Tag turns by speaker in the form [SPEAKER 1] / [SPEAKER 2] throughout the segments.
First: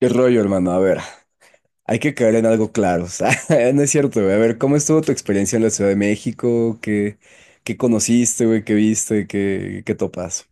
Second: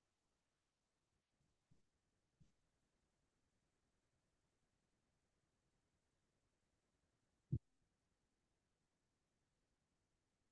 [SPEAKER 1] ¿Qué rollo, hermano? A ver, hay que caer en algo claro, o sea, no es cierto, güey. A ver, ¿cómo estuvo tu experiencia en la Ciudad de México? ¿Qué conociste, güey? ¿Qué viste? ¿Qué topas?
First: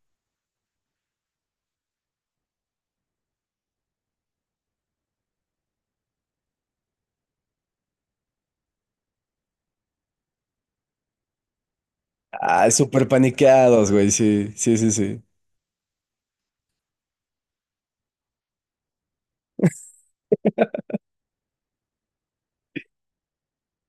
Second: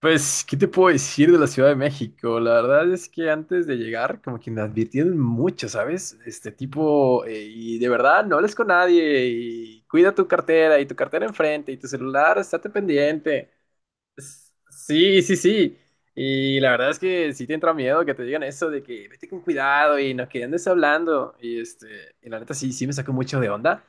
[SPEAKER 2] Pues, ¿qué te puedo decir de la Ciudad de México? La verdad es que antes de llegar, como que me advirtieron mucho, ¿sabes? Este tipo, y de verdad, no hables con nadie, y cuida tu cartera, y tu cartera enfrente, y tu celular, estate
[SPEAKER 1] Ah, súper
[SPEAKER 2] pendiente.
[SPEAKER 1] paniqueados, güey,
[SPEAKER 2] Es-
[SPEAKER 1] sí, sí, sí,
[SPEAKER 2] Sí,
[SPEAKER 1] sí.
[SPEAKER 2] sí, sí. Y la verdad es que sí te entra miedo que te digan eso de que vete con cuidado y no que andes hablando. Y la neta sí me sacó mucho de onda.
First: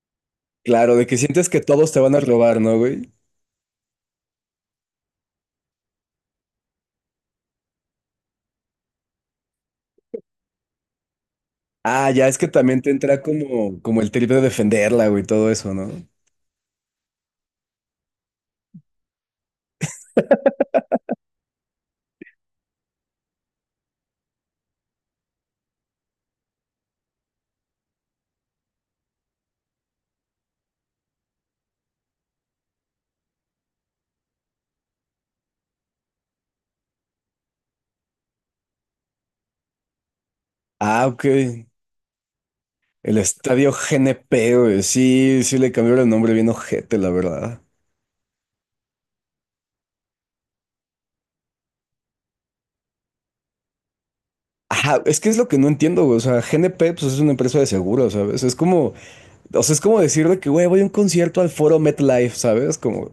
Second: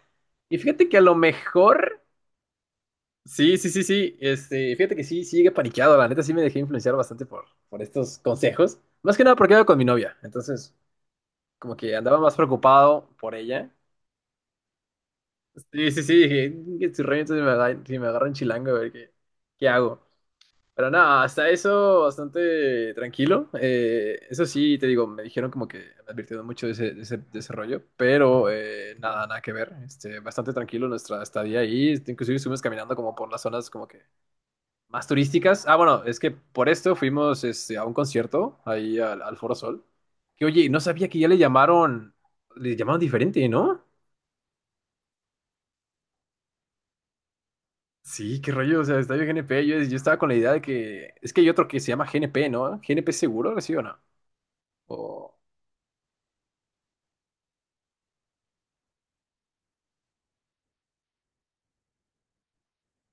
[SPEAKER 2] Y fíjate
[SPEAKER 1] Claro,
[SPEAKER 2] que a
[SPEAKER 1] de
[SPEAKER 2] lo
[SPEAKER 1] que sientes que todos te
[SPEAKER 2] mejor.
[SPEAKER 1] van a robar, ¿no, güey?
[SPEAKER 2] Sí, sí, sí, sí. Este, fíjate que sí llegué paniqueado. La neta sí me dejé influenciar bastante por estos consejos. Más que nada porque iba con mi novia. Entonces, como que
[SPEAKER 1] Ah,
[SPEAKER 2] andaba
[SPEAKER 1] ya
[SPEAKER 2] más
[SPEAKER 1] es que también te
[SPEAKER 2] preocupado
[SPEAKER 1] entra
[SPEAKER 2] por ella.
[SPEAKER 1] como, como el trip de defenderla, güey, todo eso, ¿no?
[SPEAKER 2] Sí, sí, sí. Dije, "Mm, que si realmente me agarra, si me agarra un chilango, a ver qué, qué hago. Pero nada, hasta eso bastante tranquilo. Eso sí, te digo, me dijeron como que me advirtieron mucho de ese rollo. Pero nada, nada que ver. Este, bastante tranquilo nuestra estadía ahí. Este, inclusive estuvimos caminando como por las zonas como que más turísticas. Ah, bueno, es que por esto fuimos este, a un concierto ahí al Foro Sol. Que oye, no
[SPEAKER 1] Ah,
[SPEAKER 2] sabía que
[SPEAKER 1] ok.
[SPEAKER 2] ya le llamaron
[SPEAKER 1] El
[SPEAKER 2] diferente,
[SPEAKER 1] estadio
[SPEAKER 2] ¿no?
[SPEAKER 1] GNP, güey, sí, sí le cambiaron el nombre bien ojete, la verdad.
[SPEAKER 2] Sí, qué rollo, o sea, Estadio GNP. Yo estaba con la idea de que es que hay otro que se llama GNP, ¿no? GNP seguro, ¿sí o no?
[SPEAKER 1] Ajá, es que es
[SPEAKER 2] O-
[SPEAKER 1] lo que no entiendo, güey. O sea, GNP pues, es una empresa de seguros, ¿sabes? Es como, o sea, es como decir de que, güey, voy a un concierto al Foro MetLife, ¿sabes? Como,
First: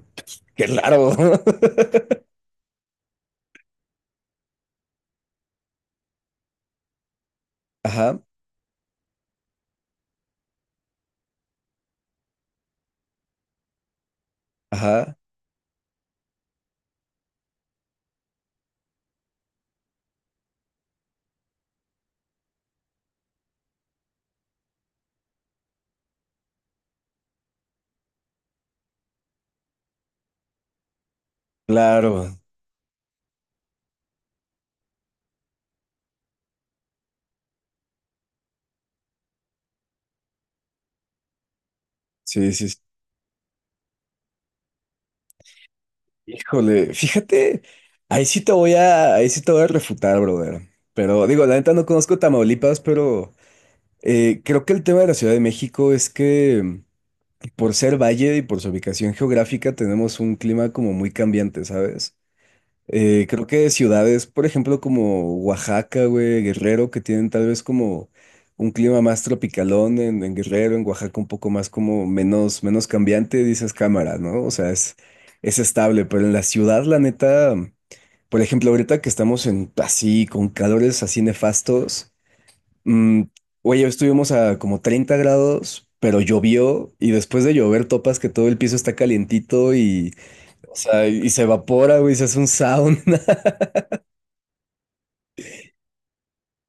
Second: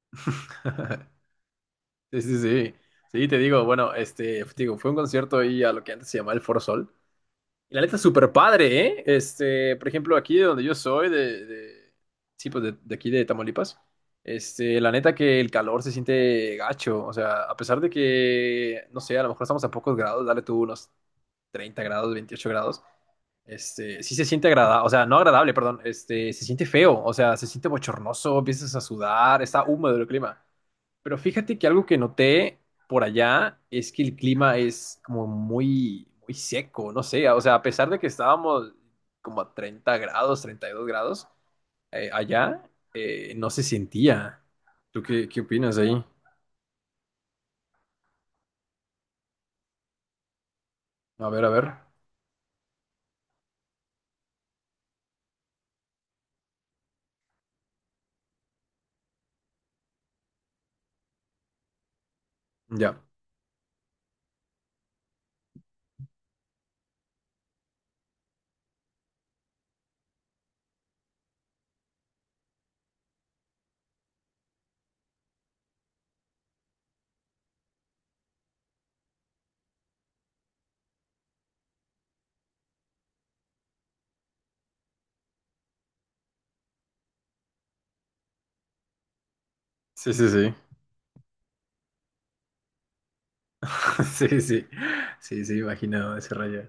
[SPEAKER 1] qué raro.
[SPEAKER 2] Sí, sí, sí. Sí, te digo, bueno, este, te digo, fue un concierto ahí a lo que antes se llamaba el Foro Sol. Y la neta,
[SPEAKER 1] Ajá,
[SPEAKER 2] súper padre, ¿eh? Este, por ejemplo, aquí de donde yo soy, de, sí, pues de aquí de Tamaulipas, este, la neta
[SPEAKER 1] ajá,
[SPEAKER 2] que el calor se siente gacho, o sea, a pesar de que, no sé, a lo mejor estamos a pocos grados, dale tú unos 30 grados, 28 grados, este, sí se siente agradable, o sea, no agradable, perdón, este, se siente feo, o sea, se siente bochornoso, empiezas a sudar, está húmedo el clima. Pero fíjate que algo que
[SPEAKER 1] claro.
[SPEAKER 2] noté por allá es que el clima es como muy, muy seco, no sé, o sea, a pesar de que estábamos como a 30 grados, 32 grados,
[SPEAKER 1] Sí,
[SPEAKER 2] allá
[SPEAKER 1] sí. Sí.
[SPEAKER 2] no se sentía. ¿Tú qué, qué opinas ahí?
[SPEAKER 1] Híjole, fíjate, ahí sí te voy a refutar, brother. Pero
[SPEAKER 2] A ver,
[SPEAKER 1] digo,
[SPEAKER 2] a
[SPEAKER 1] la
[SPEAKER 2] ver.
[SPEAKER 1] neta no conozco Tamaulipas, pero creo que el tema de la Ciudad de México es que por ser valle y por su ubicación geográfica tenemos un clima como muy cambiante, ¿sabes?
[SPEAKER 2] Ya.
[SPEAKER 1] Creo que ciudades, por ejemplo, como Oaxaca, güey, Guerrero, que tienen tal vez como un clima más tropicalón en Guerrero, en Oaxaca un poco más como menos, menos cambiante, dices cámara, ¿no? O sea, es estable, pero en la ciudad, la neta, por ejemplo, ahorita que estamos en así, con calores así nefastos, mm, oye, hoy estuvimos a como 30 grados, pero llovió y después de llover topas que todo el piso está calientito
[SPEAKER 2] Sí,
[SPEAKER 1] y...
[SPEAKER 2] sí, sí.
[SPEAKER 1] O sea, y se evapora, güey, se hace un sound.
[SPEAKER 2] Sí, sí, sí, sí, imaginado ese rayo.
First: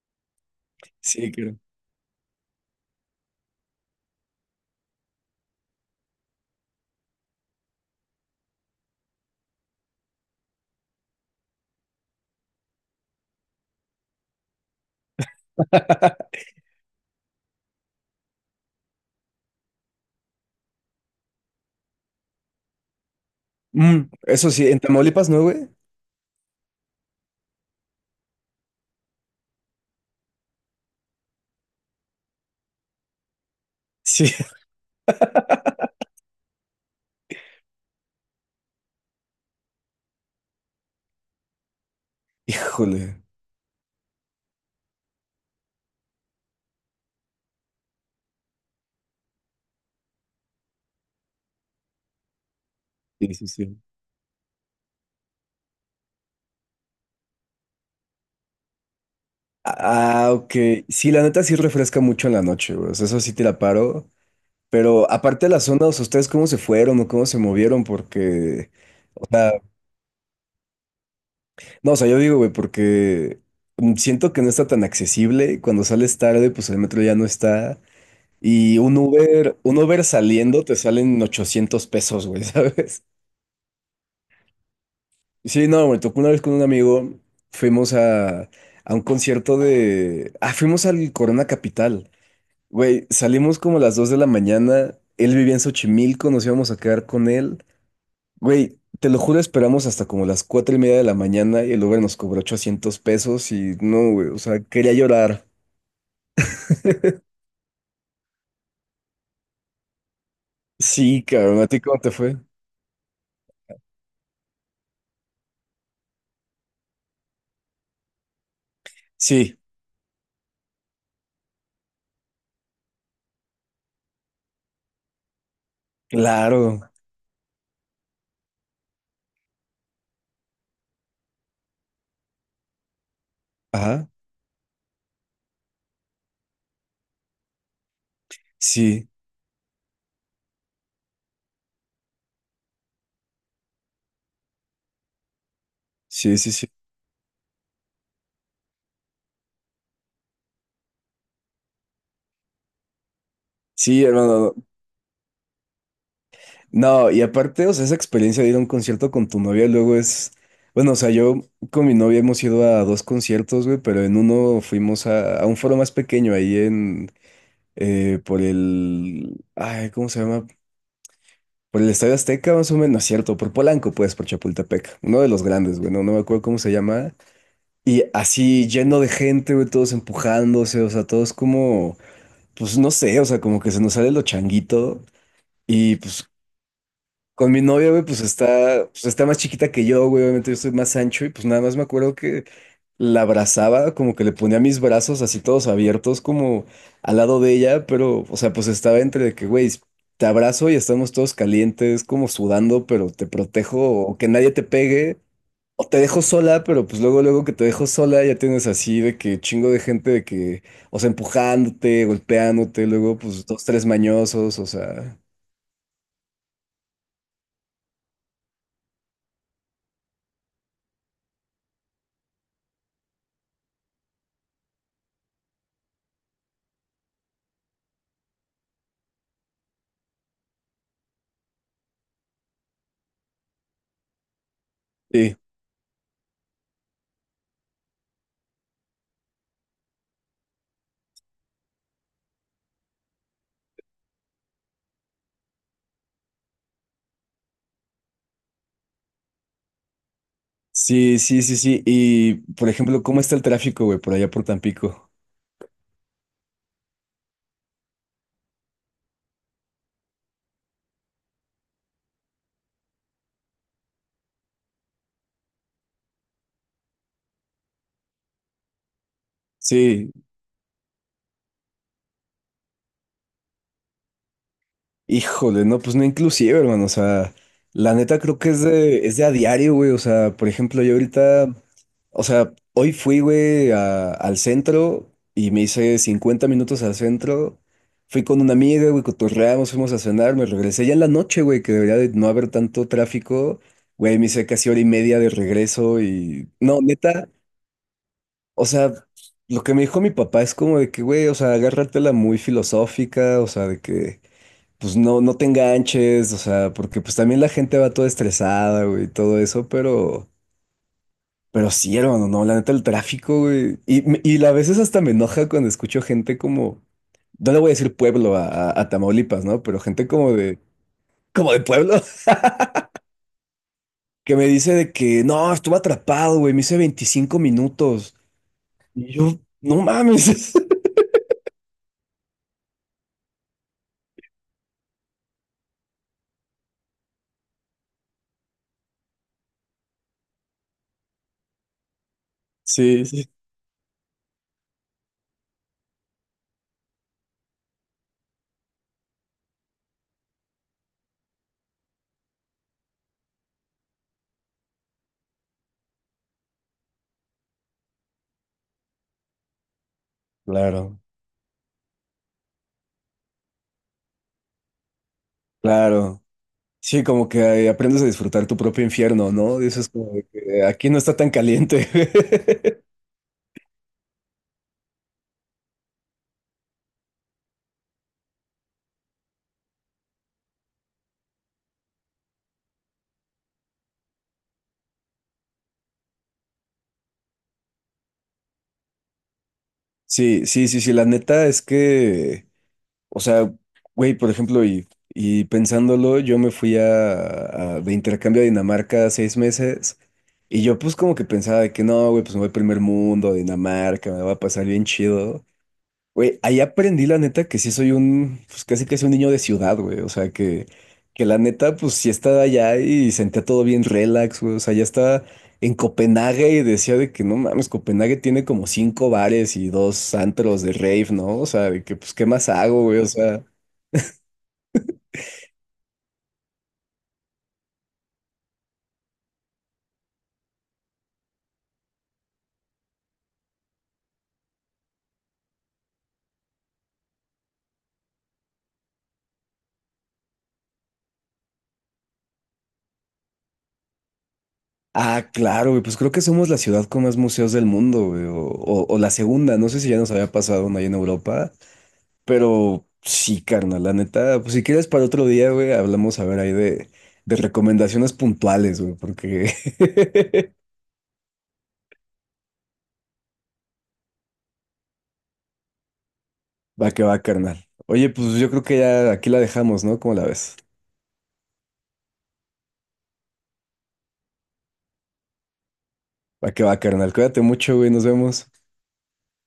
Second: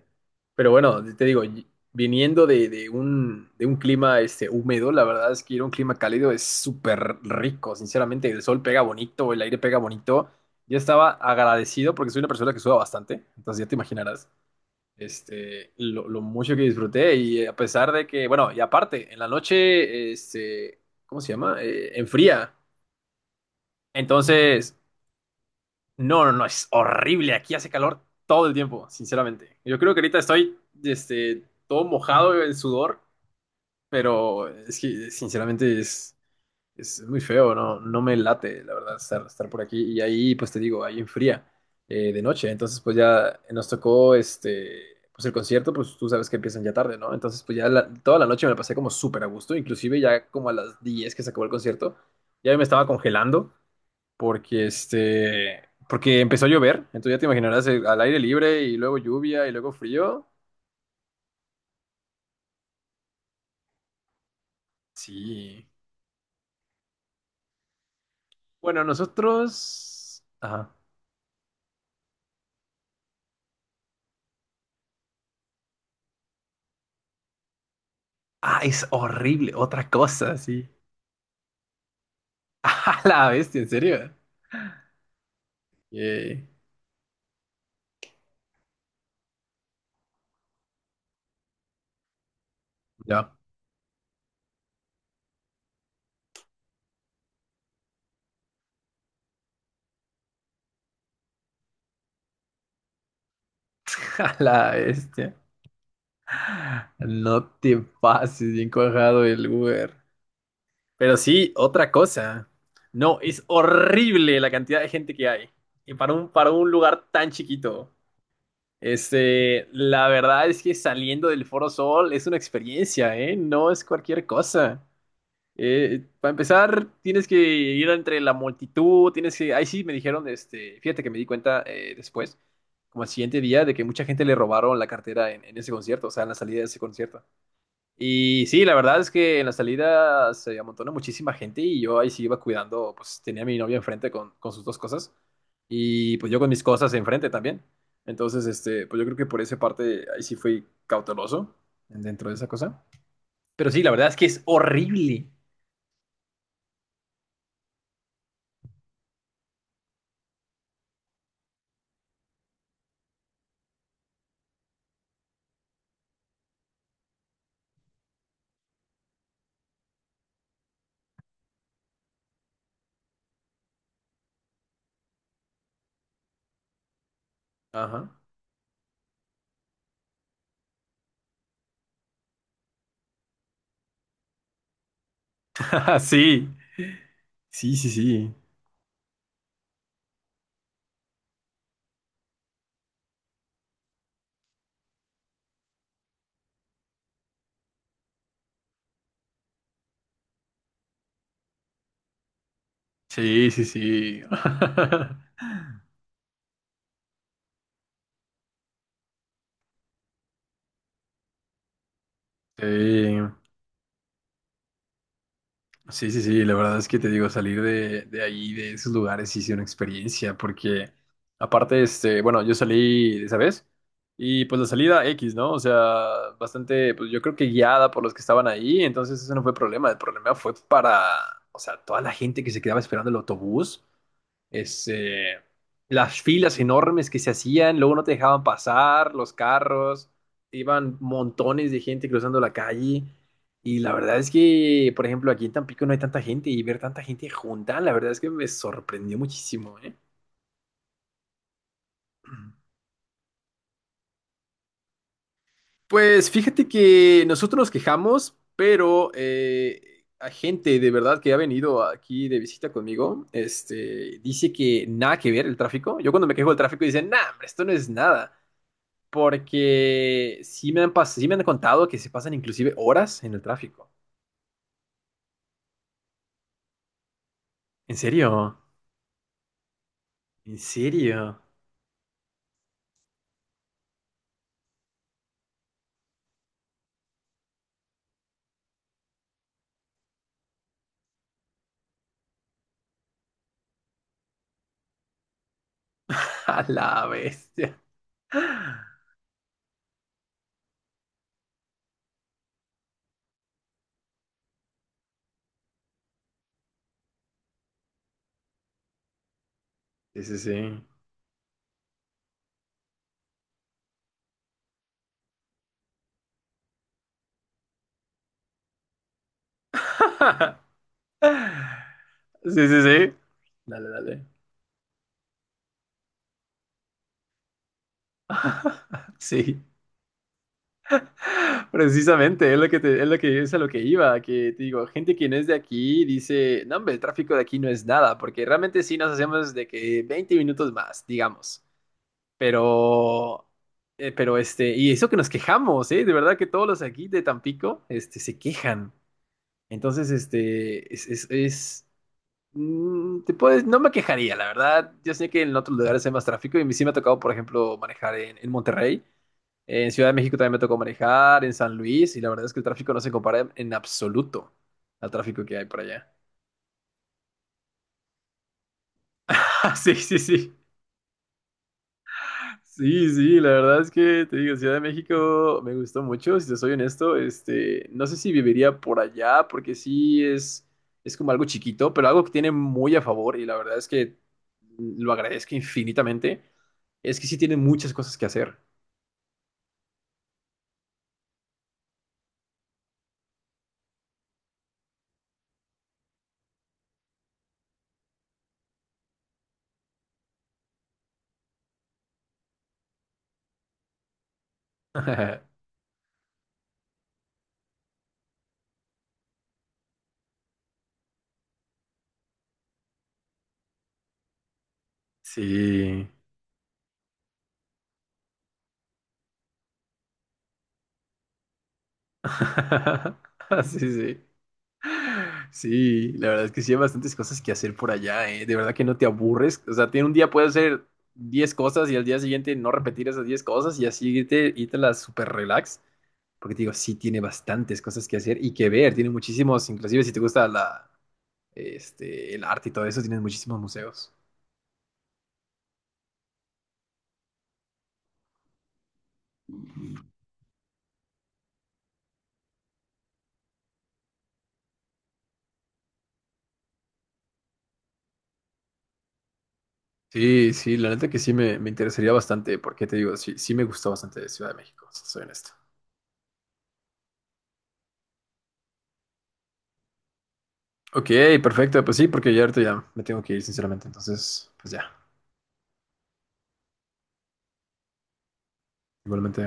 [SPEAKER 2] Pero bueno, te
[SPEAKER 1] Sí,
[SPEAKER 2] digo,
[SPEAKER 1] claro.
[SPEAKER 2] viniendo de un clima este, húmedo, la verdad es que ir a un clima cálido es súper rico, sinceramente, el sol pega bonito, el aire pega bonito. Yo estaba agradecido porque soy una persona que suda bastante, entonces ya te imaginarás este, lo mucho que disfruté y a pesar de que, bueno, y aparte, en la noche, este, ¿cómo se llama? Enfría.
[SPEAKER 1] Mm, eso sí,
[SPEAKER 2] Entonces,
[SPEAKER 1] en Tamaulipas no, güey.
[SPEAKER 2] no, no, no, es horrible. Aquí hace calor todo el tiempo, sinceramente. Yo creo que ahorita estoy, este, todo mojado en sudor,
[SPEAKER 1] Sí,
[SPEAKER 2] pero es que, sinceramente, es muy feo, ¿no? No me late, la verdad, estar por aquí. Y ahí, pues te digo, ahí enfría de noche. Entonces, pues
[SPEAKER 1] híjole.
[SPEAKER 2] ya nos tocó, este, pues el concierto, pues tú sabes que empiezan ya tarde, ¿no? Entonces, pues ya toda la noche me la pasé como súper a gusto. Inclusive ya como a las 10 que se acabó el concierto, ya me estaba
[SPEAKER 1] Sí, sí,
[SPEAKER 2] congelando
[SPEAKER 1] sí.
[SPEAKER 2] porque este, porque empezó a llover, entonces ya te imaginarás al aire libre y luego lluvia y luego frío.
[SPEAKER 1] Ah, ok. Sí, la neta sí refresca mucho en la noche, güey. O sea, eso sí te la paro. Pero aparte de las
[SPEAKER 2] Sí.
[SPEAKER 1] zonas, ¿ustedes cómo se fueron o cómo se movieron? Porque,
[SPEAKER 2] Bueno,
[SPEAKER 1] o sea,
[SPEAKER 2] nosotros... Ajá.
[SPEAKER 1] no, o sea, yo digo, güey, porque siento que no está tan accesible. Cuando sales tarde, pues el metro ya no está.
[SPEAKER 2] Ah,
[SPEAKER 1] Y
[SPEAKER 2] es
[SPEAKER 1] un
[SPEAKER 2] horrible,
[SPEAKER 1] Uber, un
[SPEAKER 2] otra
[SPEAKER 1] Uber
[SPEAKER 2] cosa,
[SPEAKER 1] saliendo
[SPEAKER 2] sí.
[SPEAKER 1] te salen 800 pesos, güey,
[SPEAKER 2] A
[SPEAKER 1] ¿sabes?
[SPEAKER 2] la bestia, ¿en serio?
[SPEAKER 1] Sí, no, me tocó una vez
[SPEAKER 2] Yay.
[SPEAKER 1] con un amigo, fuimos a, a un concierto de... Ah, fuimos al Corona Capital. Güey,
[SPEAKER 2] No,
[SPEAKER 1] salimos como a las 2 de la mañana, él vivía en Xochimilco, nos íbamos a quedar con él. Güey, te lo juro, esperamos hasta como las 4:30 de la mañana y el Uber nos cobró 800 pesos y no, güey,
[SPEAKER 2] a
[SPEAKER 1] o sea,
[SPEAKER 2] la
[SPEAKER 1] quería
[SPEAKER 2] bestia.
[SPEAKER 1] llorar.
[SPEAKER 2] No te pases bien cuajado el Uber. Pero
[SPEAKER 1] Sí,
[SPEAKER 2] sí,
[SPEAKER 1] cabrón, ¿a ti
[SPEAKER 2] otra
[SPEAKER 1] cómo te fue?
[SPEAKER 2] cosa. No, es horrible la cantidad de gente que hay. Y para para un lugar tan chiquito.
[SPEAKER 1] Sí,
[SPEAKER 2] Este, la verdad es que saliendo del Foro Sol es una experiencia, ¿eh? No es cualquier cosa. Para empezar,
[SPEAKER 1] claro.
[SPEAKER 2] tienes que ir entre la multitud, tienes que... Ahí sí me dijeron, este, fíjate que me di cuenta después, como al siguiente día, de que mucha
[SPEAKER 1] Ajá,
[SPEAKER 2] gente le robaron la cartera en ese concierto, o sea, en la salida de ese concierto. Y sí, la verdad
[SPEAKER 1] sí,
[SPEAKER 2] es que en la salida se amontona muchísima gente y yo ahí sí iba cuidando, pues tenía a mi novia enfrente con sus dos cosas y pues
[SPEAKER 1] sí,
[SPEAKER 2] yo con
[SPEAKER 1] sí,
[SPEAKER 2] mis
[SPEAKER 1] sí.
[SPEAKER 2] cosas enfrente también. Entonces, este, pues yo creo que por esa parte ahí sí fui cauteloso dentro de esa cosa. Pero sí, la
[SPEAKER 1] Sí,
[SPEAKER 2] verdad es que es
[SPEAKER 1] hermano,
[SPEAKER 2] horrible.
[SPEAKER 1] no, y aparte, o sea, esa experiencia de ir a un concierto con tu novia luego es, bueno, o sea, yo con mi novia hemos ido a dos conciertos, güey, pero en uno fuimos a un foro más pequeño ahí en, por el, ay, ¿cómo se llama? Por el Estadio Azteca, más o menos, no es cierto, por Polanco, pues, por Chapultepec, uno de los grandes, güey, no, no me acuerdo cómo se llama, y
[SPEAKER 2] Ajá.
[SPEAKER 1] así lleno de gente, güey, todos empujándose, o sea, todos como, pues, no sé, o sea, como que se nos sale lo changuito. Y pues
[SPEAKER 2] Sí,
[SPEAKER 1] con mi
[SPEAKER 2] sí, sí,
[SPEAKER 1] novia, güey,
[SPEAKER 2] sí.
[SPEAKER 1] pues está más chiquita que yo, güey. Obviamente yo soy más ancho y pues nada más me acuerdo que la abrazaba, como que le ponía mis brazos así todos abiertos, como al lado de ella, pero, o sea, pues estaba entre de que, güey, te abrazo y estamos todos calientes, como sudando, pero te
[SPEAKER 2] Sí, sí,
[SPEAKER 1] protejo o
[SPEAKER 2] sí.
[SPEAKER 1] que nadie te pegue, o te dejo sola, pero pues luego, luego que te dejo sola ya tienes así de que chingo de gente de que, o sea, empujándote, golpeándote,
[SPEAKER 2] Sí.
[SPEAKER 1] luego pues dos, tres mañosos, o sea,
[SPEAKER 2] Sí, sí, sí, la verdad es que te digo, salir de ahí, de esos lugares, sí es una experiencia, porque aparte, este, bueno, yo salí de esa vez y pues la salida X, ¿no? O sea, bastante, pues yo creo que guiada por los que estaban ahí, entonces eso no fue problema, el problema fue para, o sea, toda la gente que se quedaba esperando el autobús este,
[SPEAKER 1] sí.
[SPEAKER 2] las filas enormes que se hacían, luego no te dejaban pasar, los carros, iban montones de gente cruzando la calle. Y la verdad es que, por ejemplo, aquí en Tampico no hay tanta gente y ver tanta gente junta, la verdad es que me sorprendió muchísimo, ¿eh?
[SPEAKER 1] Sí, sí, sí, sí. Y, por ejemplo, ¿cómo está el tráfico, güey, por allá por Tampico?
[SPEAKER 2] Pues fíjate que nosotros nos quejamos, pero a gente de verdad que ha venido aquí de visita conmigo, este, dice que nada que ver el tráfico. Yo cuando me quejo del tráfico dicen, nah, hombre, esto no es nada.
[SPEAKER 1] Sí,
[SPEAKER 2] Porque sí me han contado que se pasan inclusive horas en el tráfico.
[SPEAKER 1] híjole, no, pues no inclusive, hermano, o sea, la
[SPEAKER 2] ¿En
[SPEAKER 1] neta creo que
[SPEAKER 2] serio?
[SPEAKER 1] es de a diario, güey, o sea, por
[SPEAKER 2] ¿En
[SPEAKER 1] ejemplo, yo
[SPEAKER 2] serio?
[SPEAKER 1] ahorita, o sea, hoy fui, güey, a- al centro y me hice 50 minutos al centro, fui con una amiga, güey, cotorreamos, fuimos a cenar, me regresé ya en la noche, güey, que debería de no haber tanto tráfico, güey, me hice casi hora y media de regreso y,
[SPEAKER 2] A
[SPEAKER 1] no,
[SPEAKER 2] la
[SPEAKER 1] neta.
[SPEAKER 2] bestia.
[SPEAKER 1] O sea, lo que me dijo mi papá es como de que, güey, o sea, agárratela muy filosófica, o sea, de que, pues no, no te enganches, o sea, porque pues también la gente va toda estresada, güey, y todo eso,
[SPEAKER 2] Sí, sí, sí.
[SPEAKER 1] pero sí, hermano, no, la neta, el tráfico, güey, y, me- y a veces hasta me enoja cuando escucho gente como, no le voy a decir pueblo a Tamaulipas, ¿no? Pero gente como de pueblo,
[SPEAKER 2] Sí, sí, sí. Dale, dale.
[SPEAKER 1] que me dice de que, no, estuve atrapado, güey, me hice 25 minutos, y yo,
[SPEAKER 2] Sí.
[SPEAKER 1] no mames.
[SPEAKER 2] Precisamente, es es lo que es a lo que iba, que te digo, gente que no es de aquí dice, no, hombre, el tráfico de aquí no es nada, porque realmente sí nos hacemos de que 20 minutos más, digamos.
[SPEAKER 1] Sí, sí.
[SPEAKER 2] Pero, y eso que nos quejamos, ¿eh? De verdad que todos los aquí de Tampico, este, se quejan. Entonces, este, te puedes, no me quejaría, la verdad. Yo sé que en otros lugares hay más tráfico y a mí sí me ha tocado, por ejemplo, manejar en Monterrey. En Ciudad de México también me tocó
[SPEAKER 1] Claro.
[SPEAKER 2] manejar, en San Luis, y la verdad es que el tráfico no se compara en absoluto al tráfico que hay por allá.
[SPEAKER 1] Claro, sí, como que aprendes a disfrutar tu propio infierno, ¿no?
[SPEAKER 2] Ah,
[SPEAKER 1] Dices
[SPEAKER 2] sí,
[SPEAKER 1] como
[SPEAKER 2] sí,
[SPEAKER 1] de
[SPEAKER 2] sí.
[SPEAKER 1] que aquí no está tan caliente.
[SPEAKER 2] Sí, sí, la verdad es que te digo, Ciudad de México me gustó mucho, si te soy honesto, este, no sé si viviría por allá, porque sí es como algo chiquito, pero algo que tiene muy a favor, y la verdad es que lo agradezco infinitamente, es que sí tiene muchas cosas que hacer.
[SPEAKER 1] Sí, sí, sí, sí, la neta es que, o sea, güey, por ejemplo, y pensándolo, yo me fui a- de intercambio a Dinamarca 6 meses y yo pues como que pensaba de que no, güey, pues me voy al primer mundo, a Dinamarca, me va a pasar bien chido. Güey, ahí aprendí la neta que sí soy un, pues casi casi un niño de ciudad, güey. O sea, que la neta, pues sí estaba allá y sentía todo bien relax, güey. O sea, ya estaba en
[SPEAKER 2] Sí.
[SPEAKER 1] Copenhague y decía de que no mames, Copenhague tiene como cinco bares y dos antros de rave, ¿no? O sea, de que pues qué más hago, güey. O sea,
[SPEAKER 2] Sí, sí. Sí, la verdad es que sí hay bastantes cosas que hacer por allá, ¿eh? De verdad que no te aburres. O sea, tiene un día puedes hacer 10 cosas y al día siguiente no repetir esas 10 cosas y así irte, irte las super relax. Porque te digo, sí tiene bastantes cosas que hacer y que ver. Tiene muchísimos, inclusive si te gusta la, este, el arte y todo eso, tienes muchísimos museos.
[SPEAKER 1] ah, claro, güey, pues creo que somos la ciudad con más museos del mundo, güey. O la segunda, no sé si ya nos había pasado una ahí en Europa. Pero sí, carnal, la neta, pues si quieres para otro día, güey, hablamos a ver ahí de recomendaciones puntuales, güey, porque
[SPEAKER 2] Sí, sí, la neta que sí me interesaría bastante, porque te digo, sí, sí me gustó bastante Ciudad de México, si soy honesto.
[SPEAKER 1] va que va, carnal. Oye, pues yo creo que ya aquí la dejamos, ¿no? ¿Cómo la ves?
[SPEAKER 2] Ok, perfecto, pues sí, porque ya ahorita ya me tengo que ir, sinceramente. Entonces, pues ya,
[SPEAKER 1] Va que va, carnal. Cuídate mucho, güey, nos vemos.
[SPEAKER 2] igualmente.